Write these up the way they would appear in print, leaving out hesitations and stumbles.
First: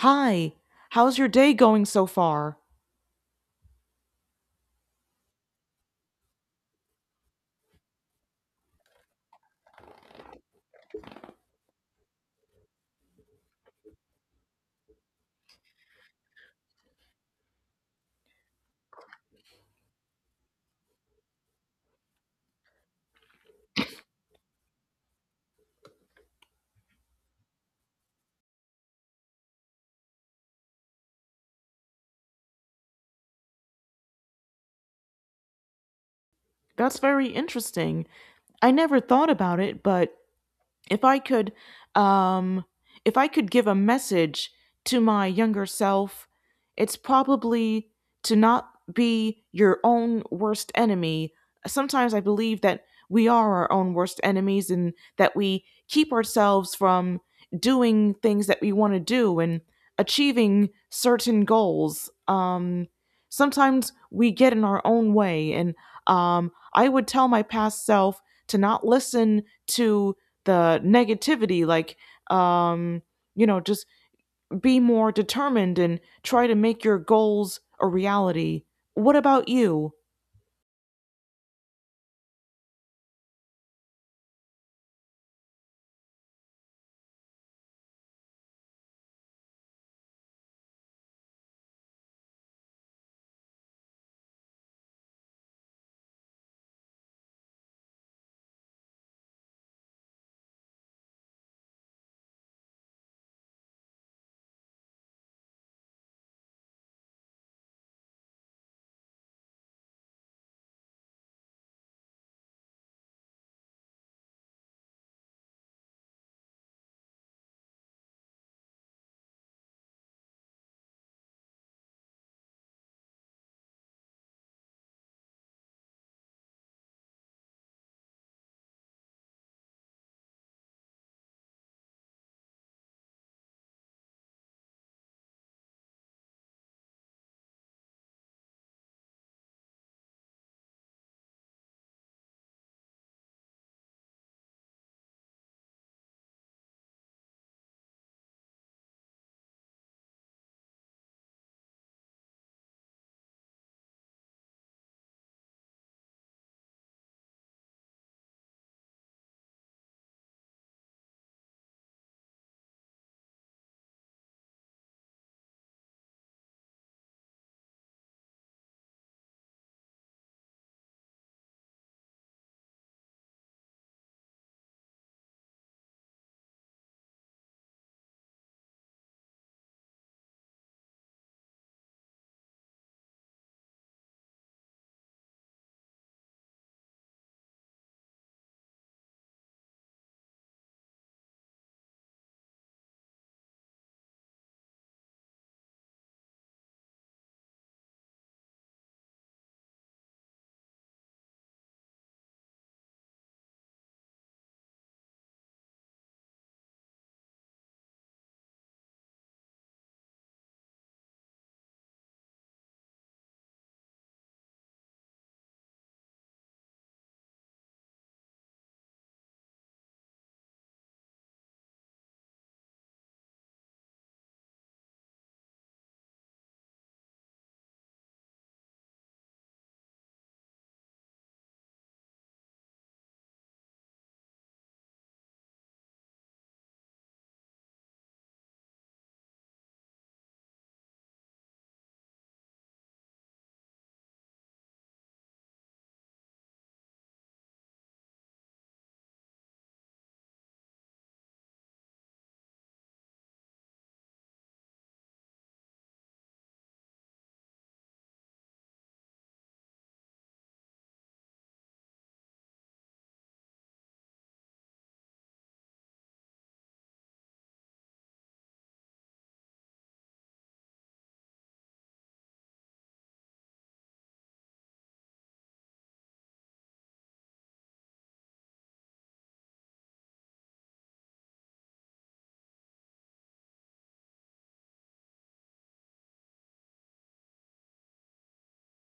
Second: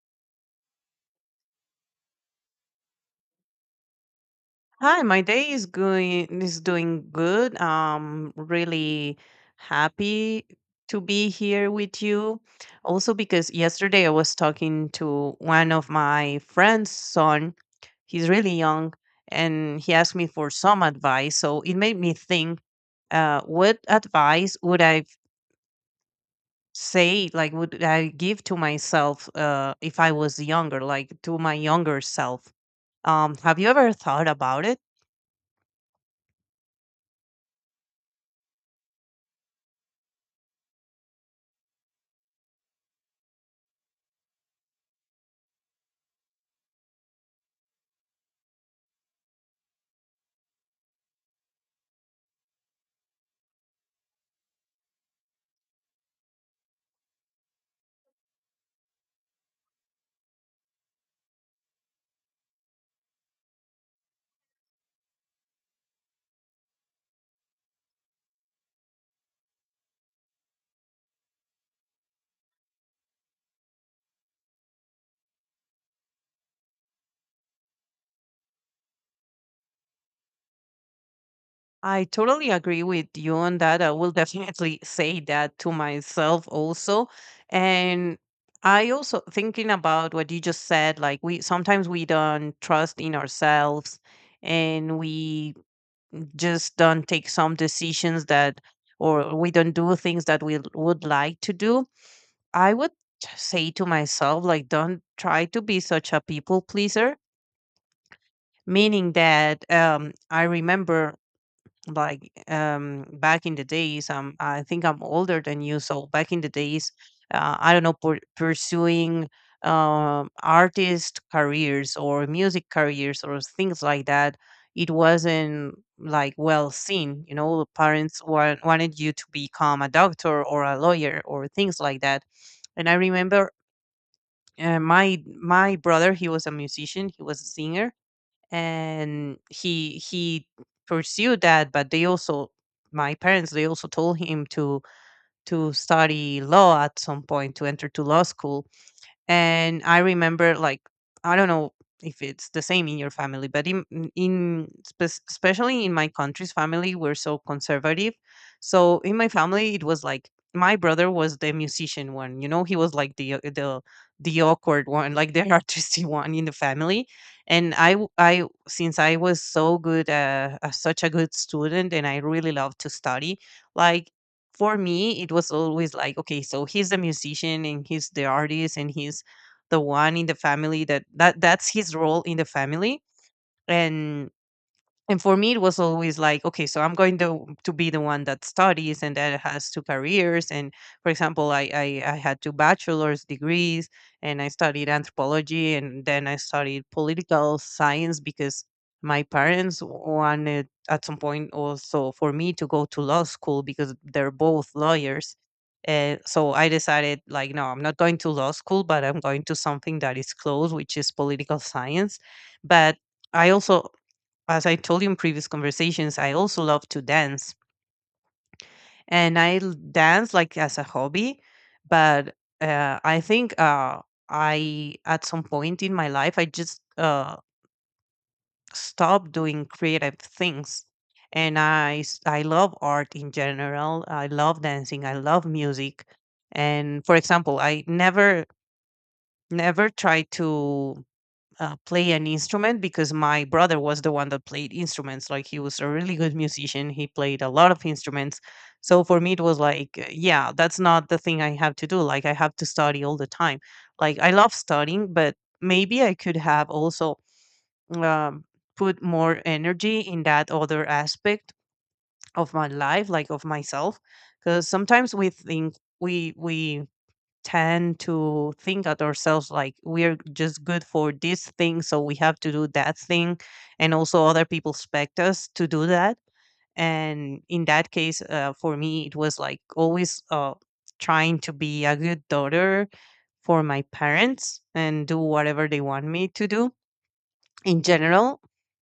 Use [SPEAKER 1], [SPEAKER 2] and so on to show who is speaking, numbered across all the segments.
[SPEAKER 1] Hi, how's your day going so far?
[SPEAKER 2] Hi, my day is going is doing good. Really happy to be here with you. Also because yesterday I was talking to one of my friend's son. He's really young and he asked me for some advice. So it made me think, what advice would I say, like would I give to myself if I was younger, like to my younger self? Have you ever thought about it?
[SPEAKER 1] That's very interesting. I never thought about it, but if I could um if I could give a message to my younger self, it's probably to not be your own worst enemy. Sometimes I believe that we are our own worst enemies and that we keep ourselves from doing things that we want to do and achieving certain goals. Sometimes we get in our own way, and I would tell my past self to not listen to the negativity, um just be more determined and try to make your goals a reality. What about you?
[SPEAKER 2] I totally agree with you on that. I will definitely say that to myself also. And I also thinking about what you just said, like we sometimes we don't trust in ourselves and we just don't take some decisions that or we don't do things that we would like to do. I would say to myself like don't try to be such a people pleaser, meaning that I remember, like, back in the days, I think I'm older than you, so back in the days, I don't know, pursuing artist careers or music careers or things like that, it wasn't like well seen, you know, the parents wanted you to become a doctor or a lawyer or things like that. And I remember, my brother, he was a musician, he was a singer, and he pursued that, but they also, my parents, they also told him to study law at some point, to enter to law school. And I remember, like, I don't know if it's the same in your family, but in especially in my country's family, we're so conservative. So in my family, it was like my brother was the musician one. You know, he was like the the awkward one, like the artistic one in the family. And I, I, since I was so good, such a good student, and I really loved to study, like for me it was always like, okay, so he's the musician and he's the artist and he's the one in the family that, that's his role in the family. and and for me it was always like, okay, so I'm going to be the one that studies and that has two careers. And for example, I had two bachelor's degrees, and I studied anthropology and then I studied political science, because my parents wanted at some point also for me to go to law school because they're both lawyers. And so I decided, like, no, I'm not going to law school, but I'm going to something that is close, which is political science. But I also, as I told you in previous conversations, I also love to dance, and I dance like as a hobby. But I think I, at some point in my life, I just stopped doing creative things. And I, I love art in general. I love dancing. I love music. And for example, I never, never try to play an instrument because my brother was the one that played instruments. Like, he was a really good musician. He played a lot of instruments. So for me, it was like, yeah, that's not the thing I have to do. Like, I have to study all the time. Like, I love studying, but maybe I could have also um, put more energy in that other aspect of my life, like of myself. Because sometimes we think we tend to think at ourselves like we're just good for this thing, so we have to do that thing. And also, other people expect us to do that. And in that case, for me, it was like always trying to be a good daughter for my parents and do whatever they want me to do in general.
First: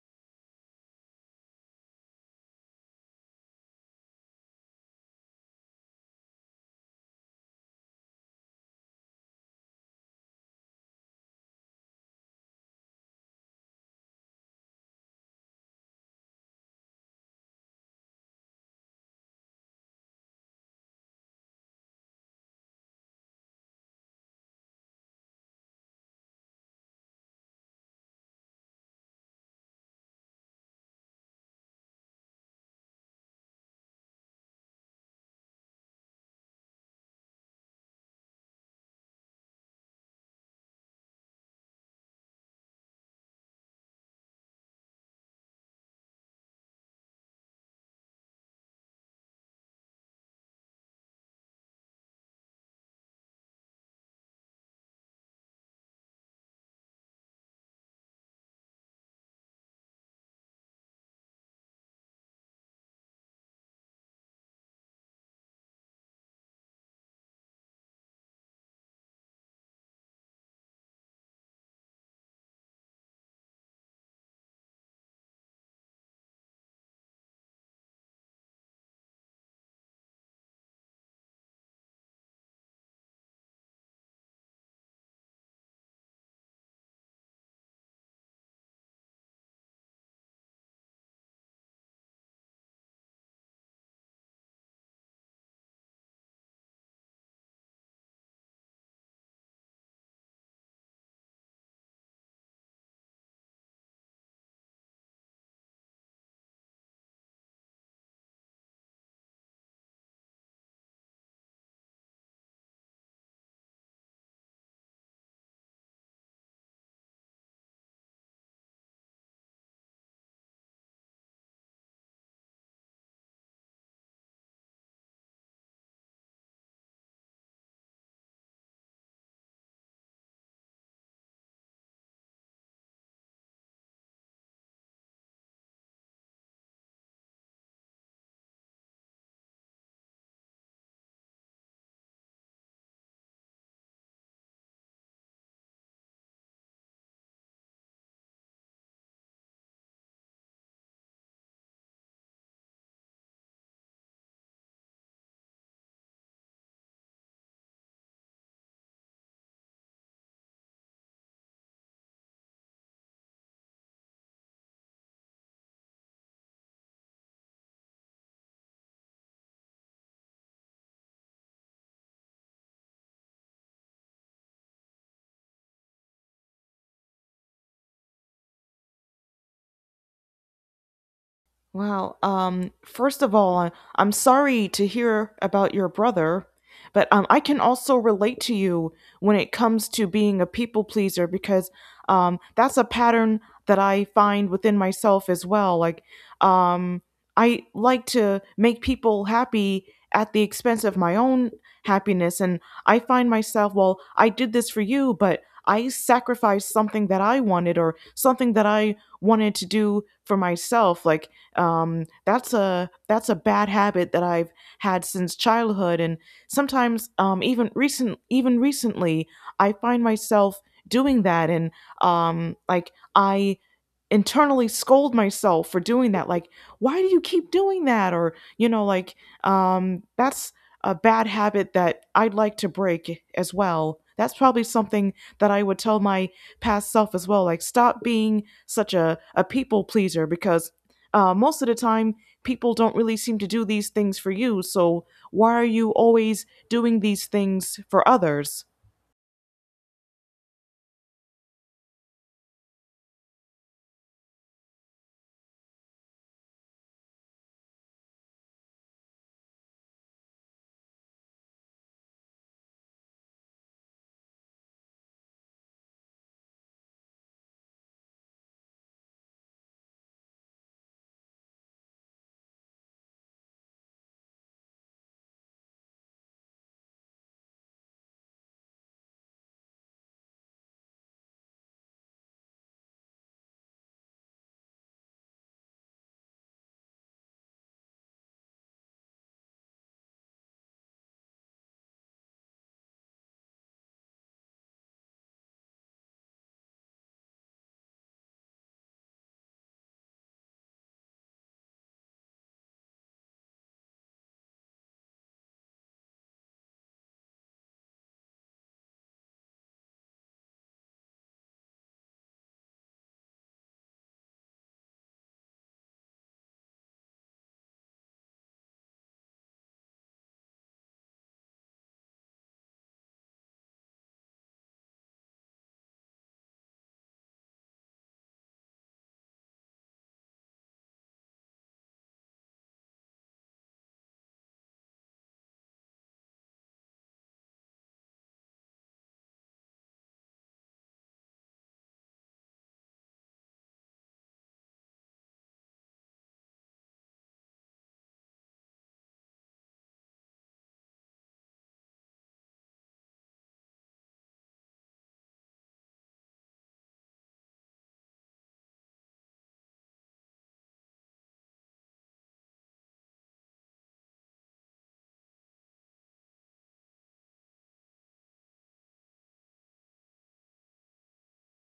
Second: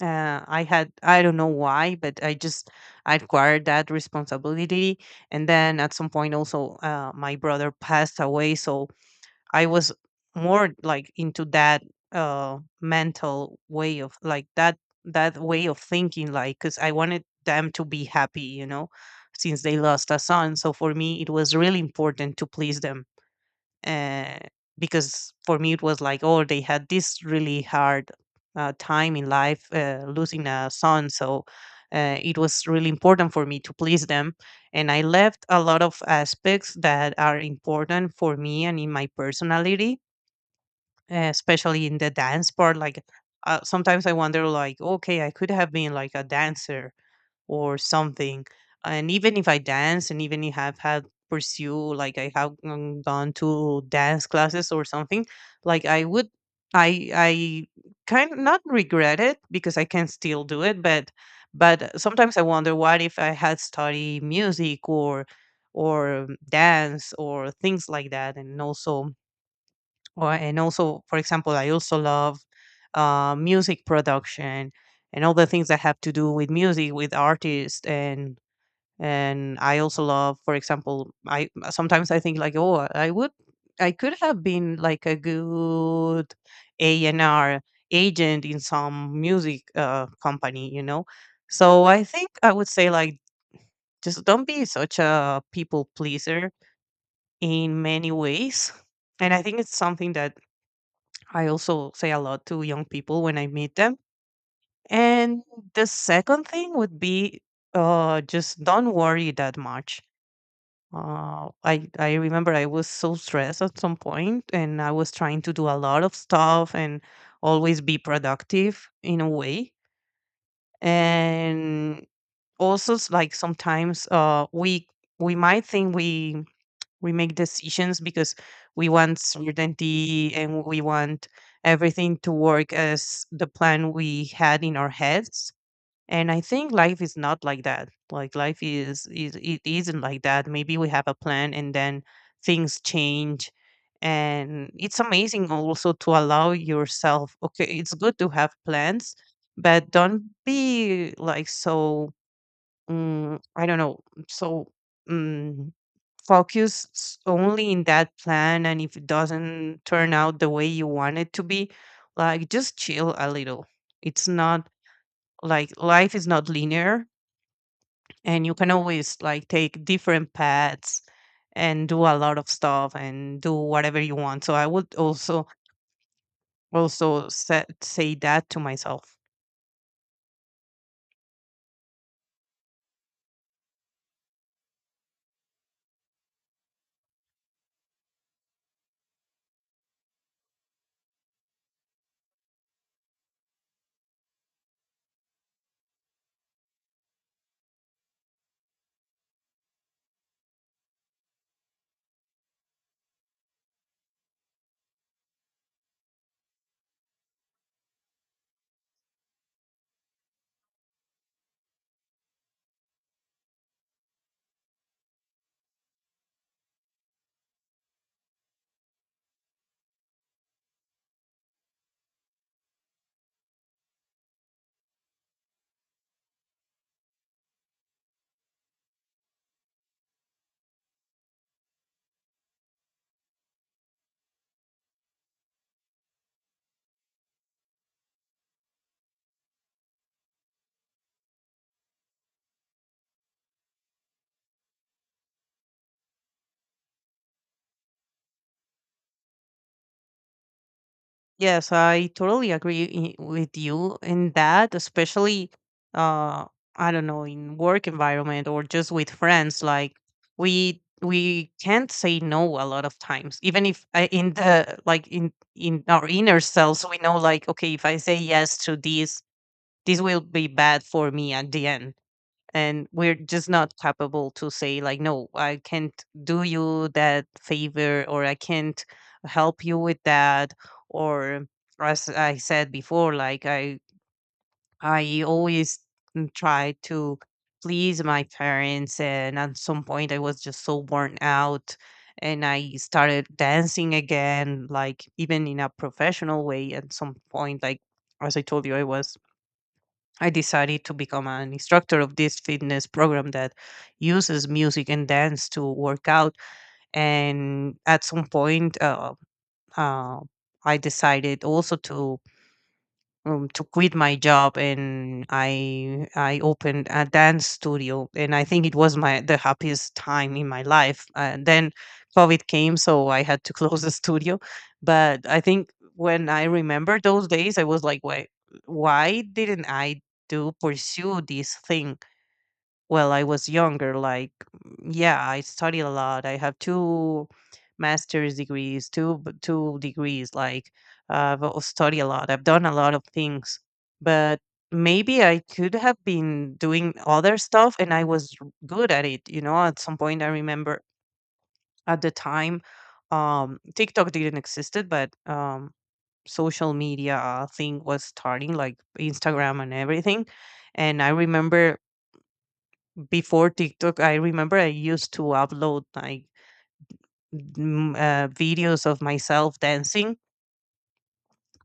[SPEAKER 2] I had, I don't know why, but I just I acquired that responsibility. And then at some point, also, my brother passed away. So I was more like into that mental way of like that that way of thinking, like, cuz I wanted them to be happy, you know, since they lost a son. So for me it was really important to please them, uh, because for me it was like, oh, they had this really hard time in life, losing a son. So it was really important for me to please them, and I left a lot of aspects that are important for me and in my personality, especially in the dance part. Like, sometimes I wonder, like, okay, I could have been like a dancer or something. And even if I dance, and even if I've had pursue, like I have gone to dance classes or something, like I would, I kind of not regret it because I can still do it. But sometimes I wonder what if I had studied music or dance or things like that. And also or and also, for example, I also love music production and all the things that have to do with music, with artists. And I also love, for example, I sometimes I think like, oh, I would I could have been like a good A&R agent in some music company, you know. So I think I would say like, just don't be such a people pleaser in many ways. And I think it's something that I also say a lot to young people when I meet them. And the second thing would be, just don't worry that much. I remember I was so stressed at some point, and I was trying to do a lot of stuff and always be productive in a way. And also, like, sometimes we might think we make decisions because we want certainty and we want everything to work as the plan we had in our heads. And I think life is not like that. Like, life is it isn't like that. Maybe we have a plan and then things change. And it's amazing also to allow yourself, okay, it's good to have plans, but don't be like so, I don't know, so mm, focus only in that plan. And if it doesn't turn out the way you want it to be, like, just chill a little. It's not like, life is not linear, and you can always like take different paths and do a lot of stuff and do whatever you want. So I would also also sa say that to myself.
[SPEAKER 1] Wow. First of all, I'm sorry to hear about your brother, but I can also relate to you when it comes to being a people pleaser because that's a pattern that I find within myself as well. Um, I like to make people happy at the expense of my own happiness, and I find myself, well, I did this for you, but I sacrificed something that I wanted or something that I wanted to do for myself. That's a bad habit that I've had since childhood, and sometimes even recent even recently, I find myself doing that, and I internally scold myself for doing that, like why do you keep doing that? Or you know, like, that's a bad habit that I'd like to break as well. That's probably something that I would tell my past self as well, like stop being such a people pleaser, because most of the time people don't really seem to do these things for you, so why are you always doing these things for others?
[SPEAKER 2] Yes, I totally agree with you in that, especially uh I don't know, in work environment or just with friends, like we can't say no a lot of times. Even if I, in the like in our inner selves we know like, okay, if I say yes to this, this will be bad for me at the end, and we're just not capable to say like, no, I can't do you that favor, or I can't help you with that, or as I said before, like I always try to please my parents. And at some point I was just so worn out, and I started dancing again, like even in a professional way at some point. Like, as I told you, I was I decided to become an instructor of this fitness program that uses music and dance to work out. And at some point, uh, I decided also to quit my job, and I opened a dance studio, and I think it was my the happiest time in my life. And then COVID came, so I had to close the studio. But I think when I remember those days, I was like, why didn't I do pursue this thing? Well, I was younger, like, yeah, I studied a lot. I have two master's degrees, two two degrees. Like, I've studied a lot. I've done a lot of things, but maybe I could have been doing other stuff, and I was good at it. You know, at some point, I remember at the time, TikTok didn't existed, but social media thing was starting, like Instagram and everything. And I remember before TikTok, I remember I used to upload like videos of myself dancing,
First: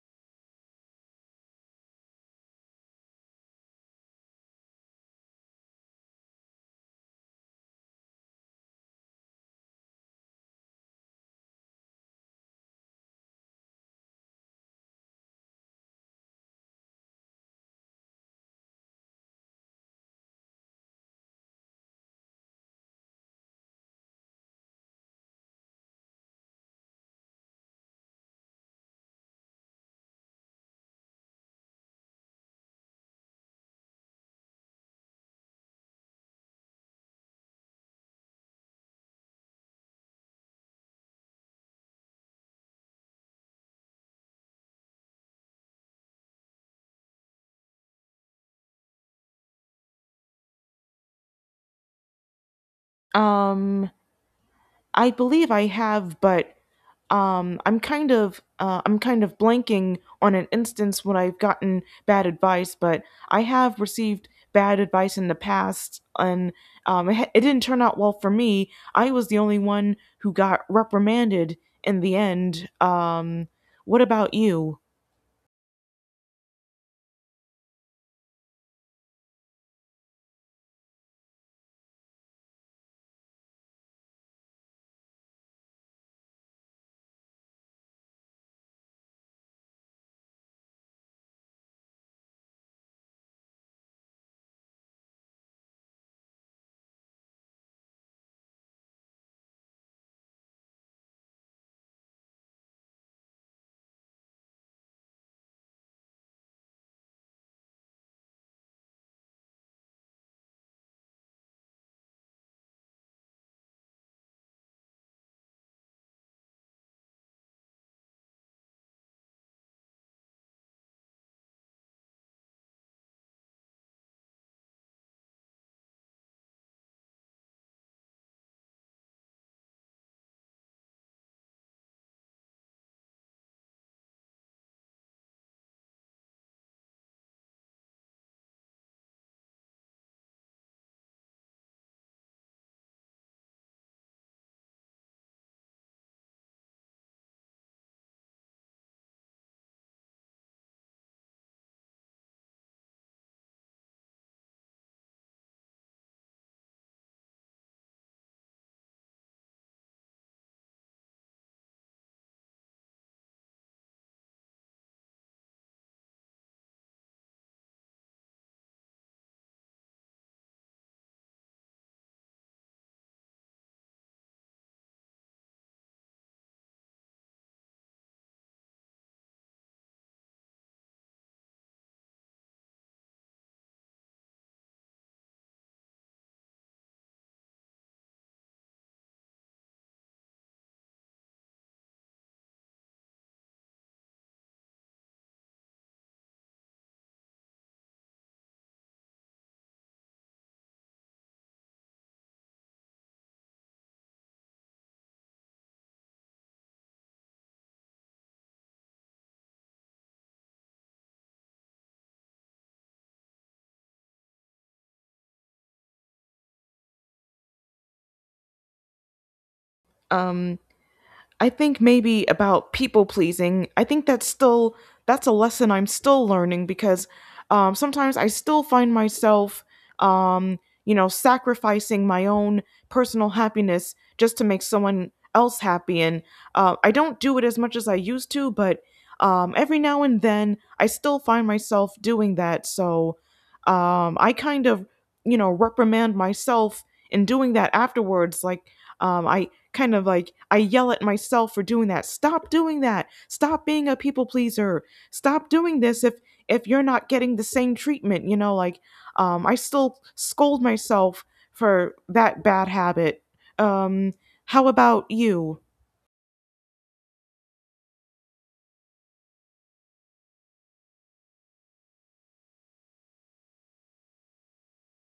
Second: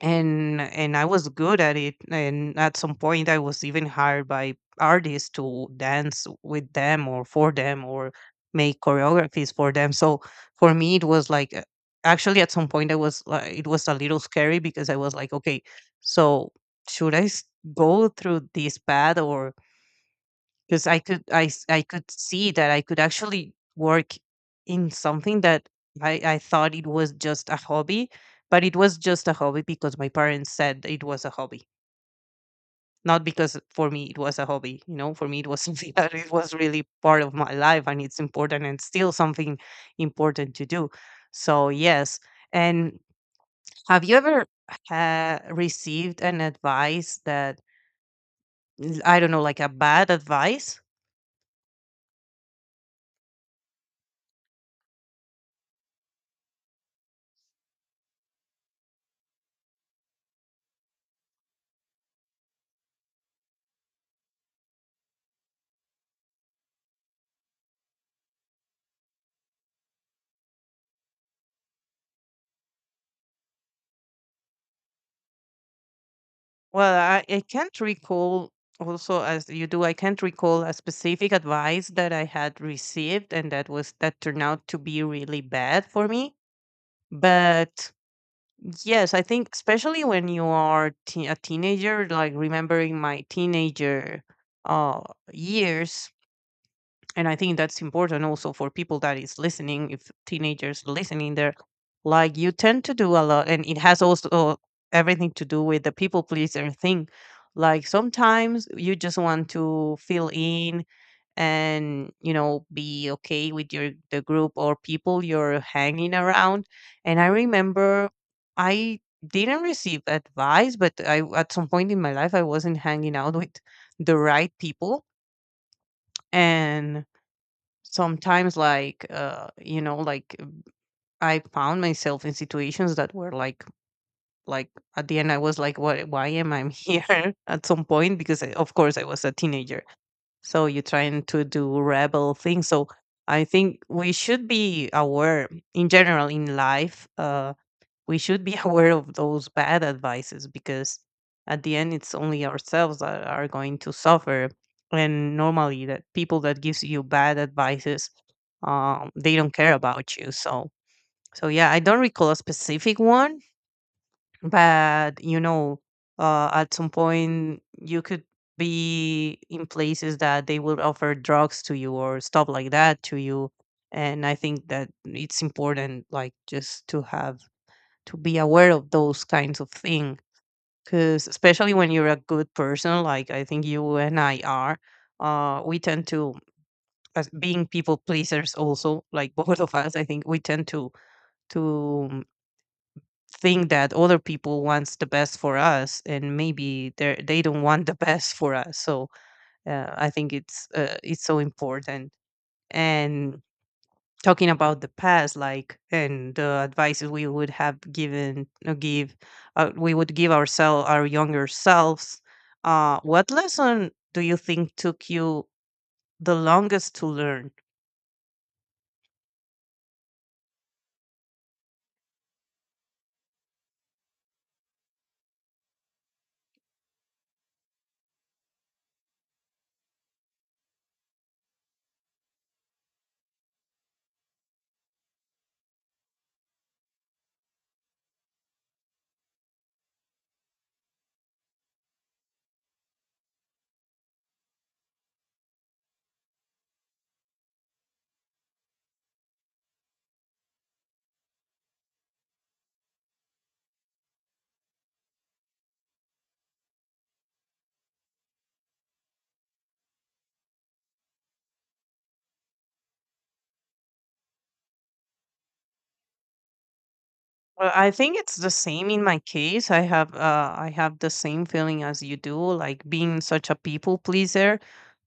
[SPEAKER 2] and I was good at it. And at some point, I was even hired by artists to dance with them or for them or make choreographies for them. So for me, it was like actually at some point, I was it was a little scary because I was like, okay, so should I go through this path or... 'Cause I could see that I could actually work in something that I thought it was just a hobby, but it was just a hobby because my parents said it was a hobby, not because for me it was a hobby, you know? For me, it was something that it was really part of my life, and it's important and still something important to do. So, yes. And have you ever ha received an advice that, I don't know, like a bad advice?
[SPEAKER 1] um I believe I have, but I'm kind of blanking on an instance when I've gotten bad advice, but I have received bad advice in the past, and it didn't turn out well for me. I was the only one who got reprimanded in the end. What about you?
[SPEAKER 2] Well, I can't recall, also as you do, I can't recall a specific advice that I had received and that turned out to be really bad for me. But yes, I think especially when you are a teenager, like remembering my teenager uh, years, and I think that's important also for people that is listening, if teenagers listening there, like you tend to do a lot and it has also everything to do with the people pleaser thing, like sometimes you just want to fill in and be okay with your the group or people you're hanging around. And I remember, I didn't receive advice, but I, at some point in my life, I wasn't hanging out with the right people. And sometimes, like, like I found myself in situations that were like, at the end I was like, what, why am I here? At some point, because I, of course, I was a teenager, so you're trying to do rebel things, so I think we should be aware in general in life, we should be aware of those bad advices because at the end it's only ourselves that are going to suffer. And normally that people that gives you bad advices, they don't care about you. So yeah, I don't recall a specific one, but at some point you could be in places that they will offer drugs to you or stuff like that to you. And I think that it's important, like, just to be aware of those kinds of things, because especially when you're a good person like I think you and I are, we tend to, as being people pleasers also, like both of us, I think we tend to think that other people wants the best for us, and maybe they don't want the best for us. So I think it's so important. And talking about the past, like, and the advices we would have given, give we would give ourselves, our younger selves, what lesson do you think took you the longest to learn?
[SPEAKER 1] Um, I think maybe about people pleasing. I think that's still that's a lesson I'm still learning because sometimes I still find myself, um, you know, sacrificing my own personal happiness just to make someone else happy, and I don't do it as much as I used to, but every now and then I still find myself doing that. So I kind of, you know, reprimand myself in doing that afterwards, like I kind of like I yell at myself for doing that. Stop doing that. Stop being a people pleaser. Stop doing this if you're not getting the same treatment, you know, like I still scold myself for that bad habit. Um how about you?
[SPEAKER 2] Well, I think it's the same in my case. I have the same feeling as you do, like being such a people pleaser.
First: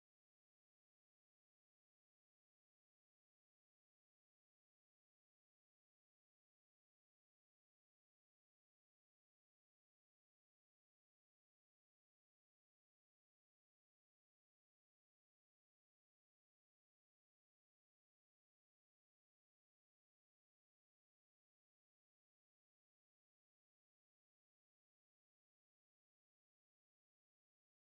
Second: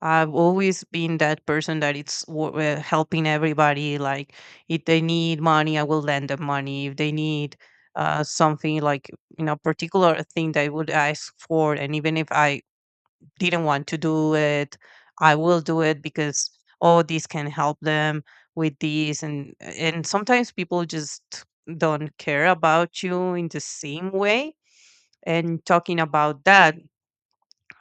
[SPEAKER 2] I've always been that person that helping everybody. Like if they need money, I will lend them money. If they need something, like particular thing they would ask for, and even if I didn't want to do it, I will do it because, oh, this can help them with these. And sometimes people just don't care about you in the same way. And talking about that,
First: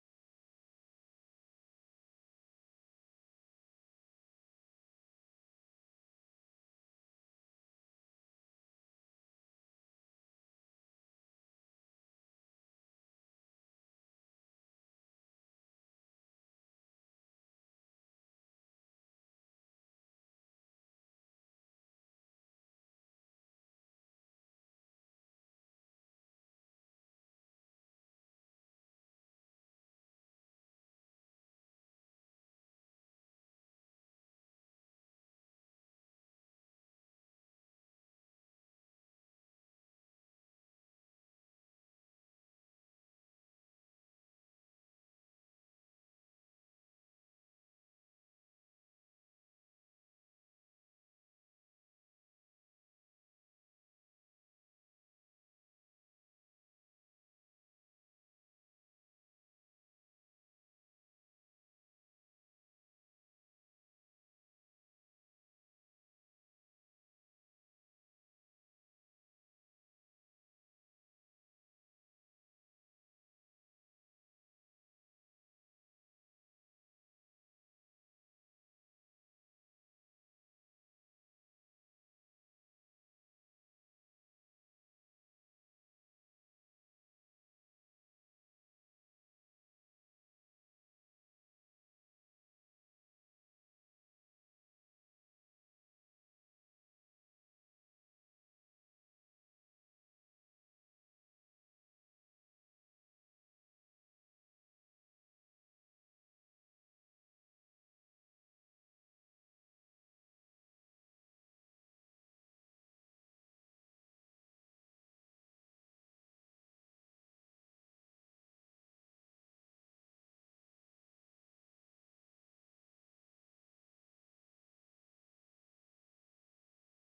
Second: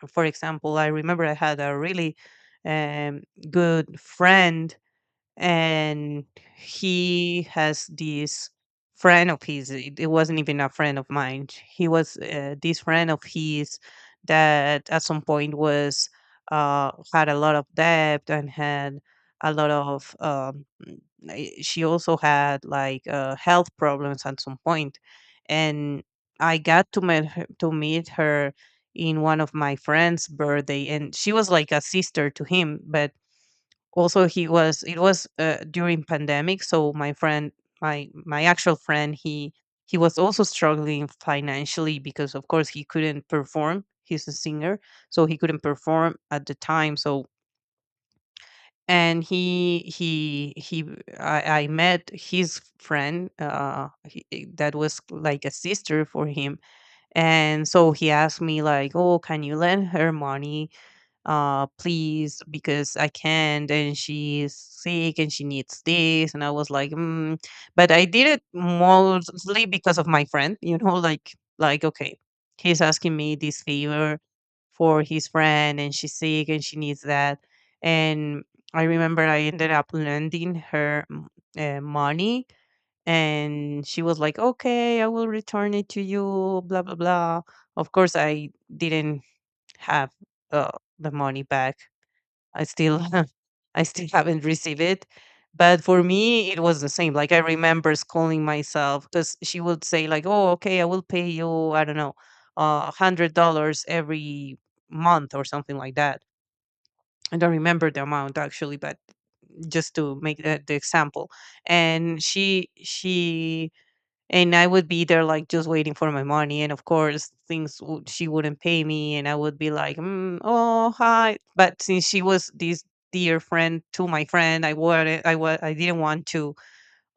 [SPEAKER 2] for example, I remember I had a really um, good friend, and he has this friend of his, it wasn't even a friend of mine, he was this friend of his that at some point was had a lot of debt and had a lot of I- she also had, like, health problems at some point. And I got to meet her in one of my friend's birthday, and she was like a sister to him. But also, he was it was during pandemic, so my friend, my actual friend, he was also struggling financially because, of course, he couldn't perform, he's a singer, so he couldn't perform at the time. So and he I met his friend, that was like a sister for him. And so he asked me, like, oh, can you lend her money, please, because I can't, and she's sick and she needs this. And I was like, mm. But I did it mostly because of my friend, like okay, he's asking me this favor for his friend, and she's sick and she needs that. And I remember I ended up lending her money. And she was like, okay, I will return it to you, blah blah blah. Of course, I didn't have uh, the money back. I still I still haven't received it. But for me, it was the same. Like, I remember scolding myself because she would say like, "Oh, okay, I will pay you. I don't know, $100 every month or something like that." I don't remember the amount, actually, but just to make the example. And she she and I would be there, like, just waiting for my money, and of course, things would she wouldn't pay me, and I would be like, mm, "Oh hi," but since she was this dear friend to my friend, I didn't want to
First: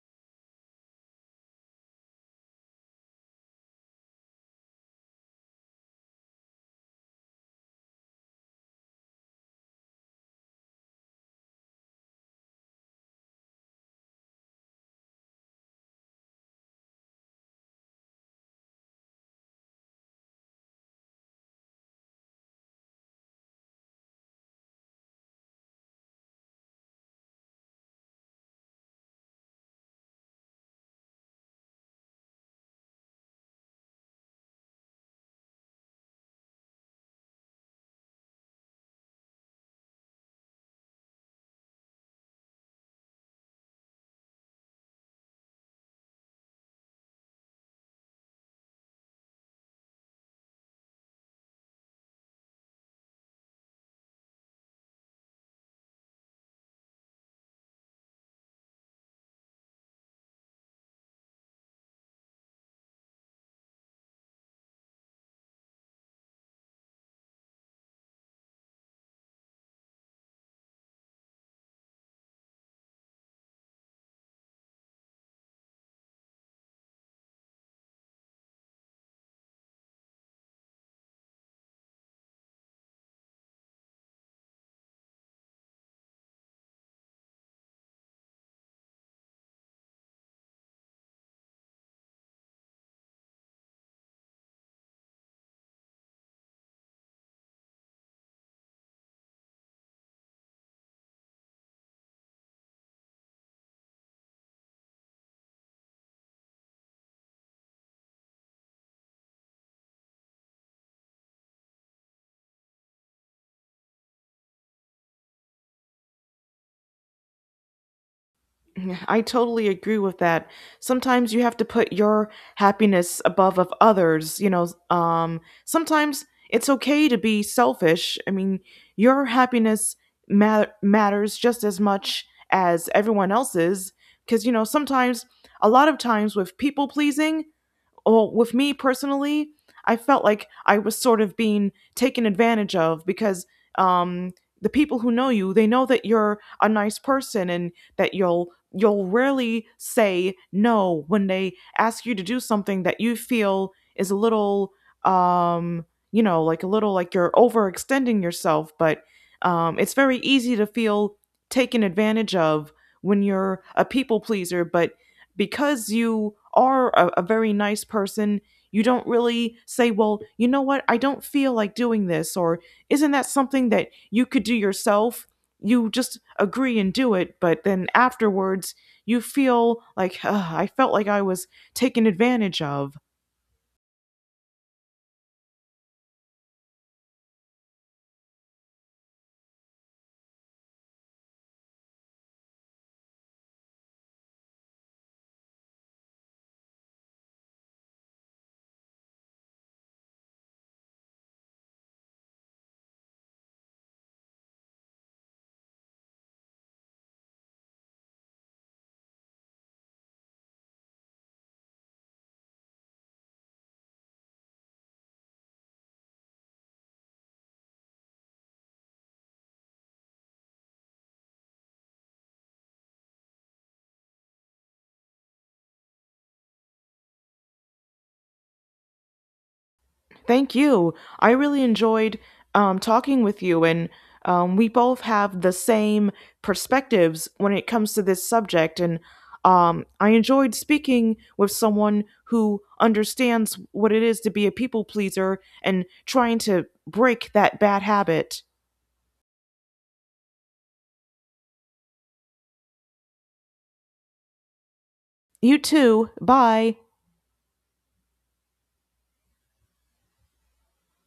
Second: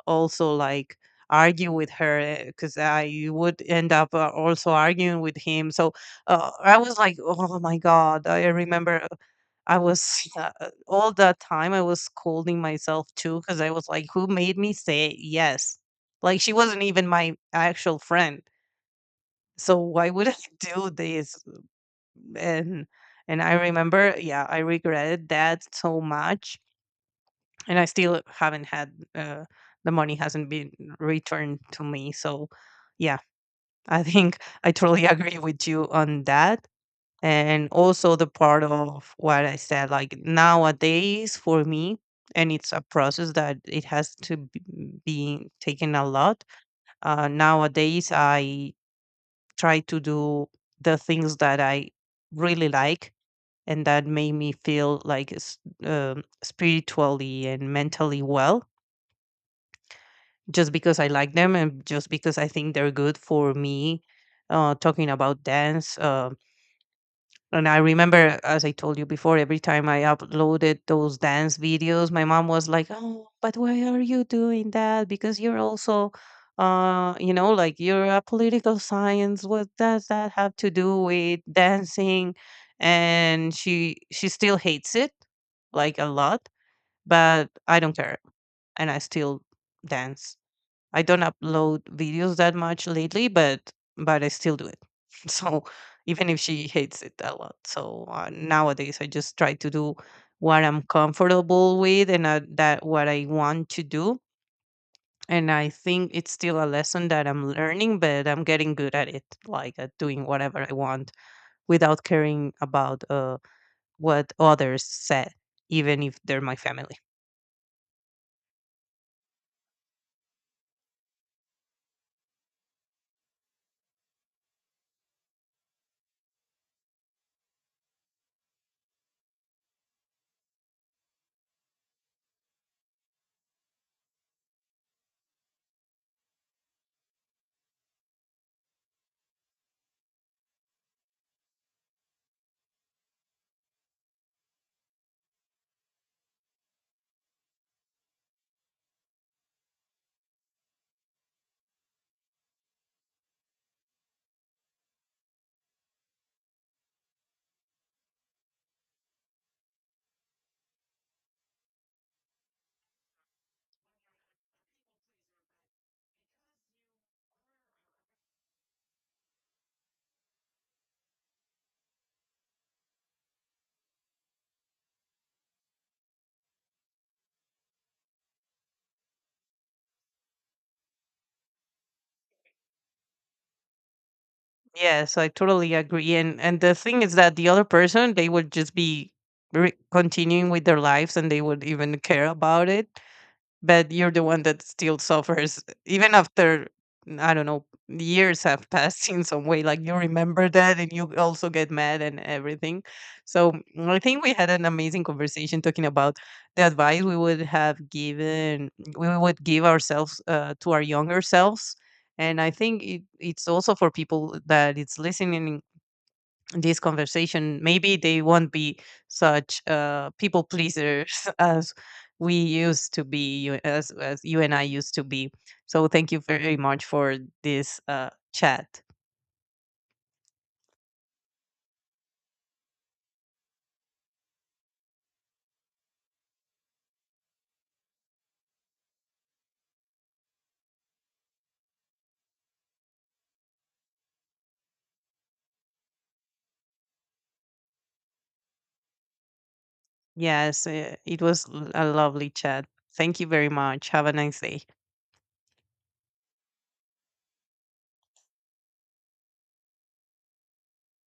[SPEAKER 2] also, like, argue with her, because I would end up also arguing with him. So I was like, "Oh my god!" I remember I was all that time I was scolding myself too, because I was like, who made me say yes? Like she wasn't even my actual friend. So why would I do this? And and I remember, yeah, I regretted that so much. And I still haven't had the money hasn't been returned to me. So yeah, I think I totally agree with you on that. And also the part of what I said, like, nowadays for me, and it's a process that it has to be taken a lot. Nowadays I try to do the things that I really like and that make me feel like spiritually and mentally well, just because I like them and just because I think they're good for me. Talking about dance, and I remember, as I told you before, every time I uploaded those dance videos, my mom was like, "Oh, but why are you doing that? Because you're also, like, you're a political science. What does that have to do with dancing?" And she still hates it, like a lot, but I don't care, and I still dance. I don't upload videos that much lately, but I still do it. So even if she hates it a lot, so nowadays I just try to do what I'm comfortable with, and that what I want to do. And I think it's still a lesson that I'm learning, but I'm getting good at it, like at doing whatever I want without caring about what others said, even if they're my family.
[SPEAKER 1] I totally agree with that. Sometimes you have to put your happiness above of others, you know, sometimes it's okay to be selfish. I mean, your happiness matters just as much as everyone else's, because you know, sometimes a lot of times with people pleasing, oh, with me personally, I felt like I was sort of being taken advantage of because um, the people who know you, they know that you're a nice person and that you'll rarely say no when they ask you to do something that you feel is a little um, you know, like a little like you're overextending yourself. But it's very easy to feel taken advantage of when you're a people pleaser, but because you are a very nice person, you don't really say, well, you know what, I don't feel like doing this, or isn't that something that you could do yourself? You just agree and do it, but then afterwards, you feel like, "Ugh, I felt like I was taken advantage of."
[SPEAKER 2] Yes, I totally agree. And the thing is that the other person, they would just be continuing with their lives, and they would even care about it. But you're the one that still suffers even after, I don't know, years have passed in some way, like you remember that and you also get mad and everything. So I think we had an amazing conversation, talking about the advice we would give ourselves, to our younger selves. And I think it's also for people that it's listening this conversation, maybe they won't be such people pleasers as we used to be, as you and I used to be. So thank you very much for this chat.
[SPEAKER 1] Thank you. I really enjoyed talking with you, and we both have the same perspectives when it comes to this subject. And I enjoyed speaking with someone who understands what it is to be a people pleaser and trying to break that bad habit.
[SPEAKER 2] Yes, it was a lovely chat. Thank you very much, have a nice day.
[SPEAKER 1] You too. Bye.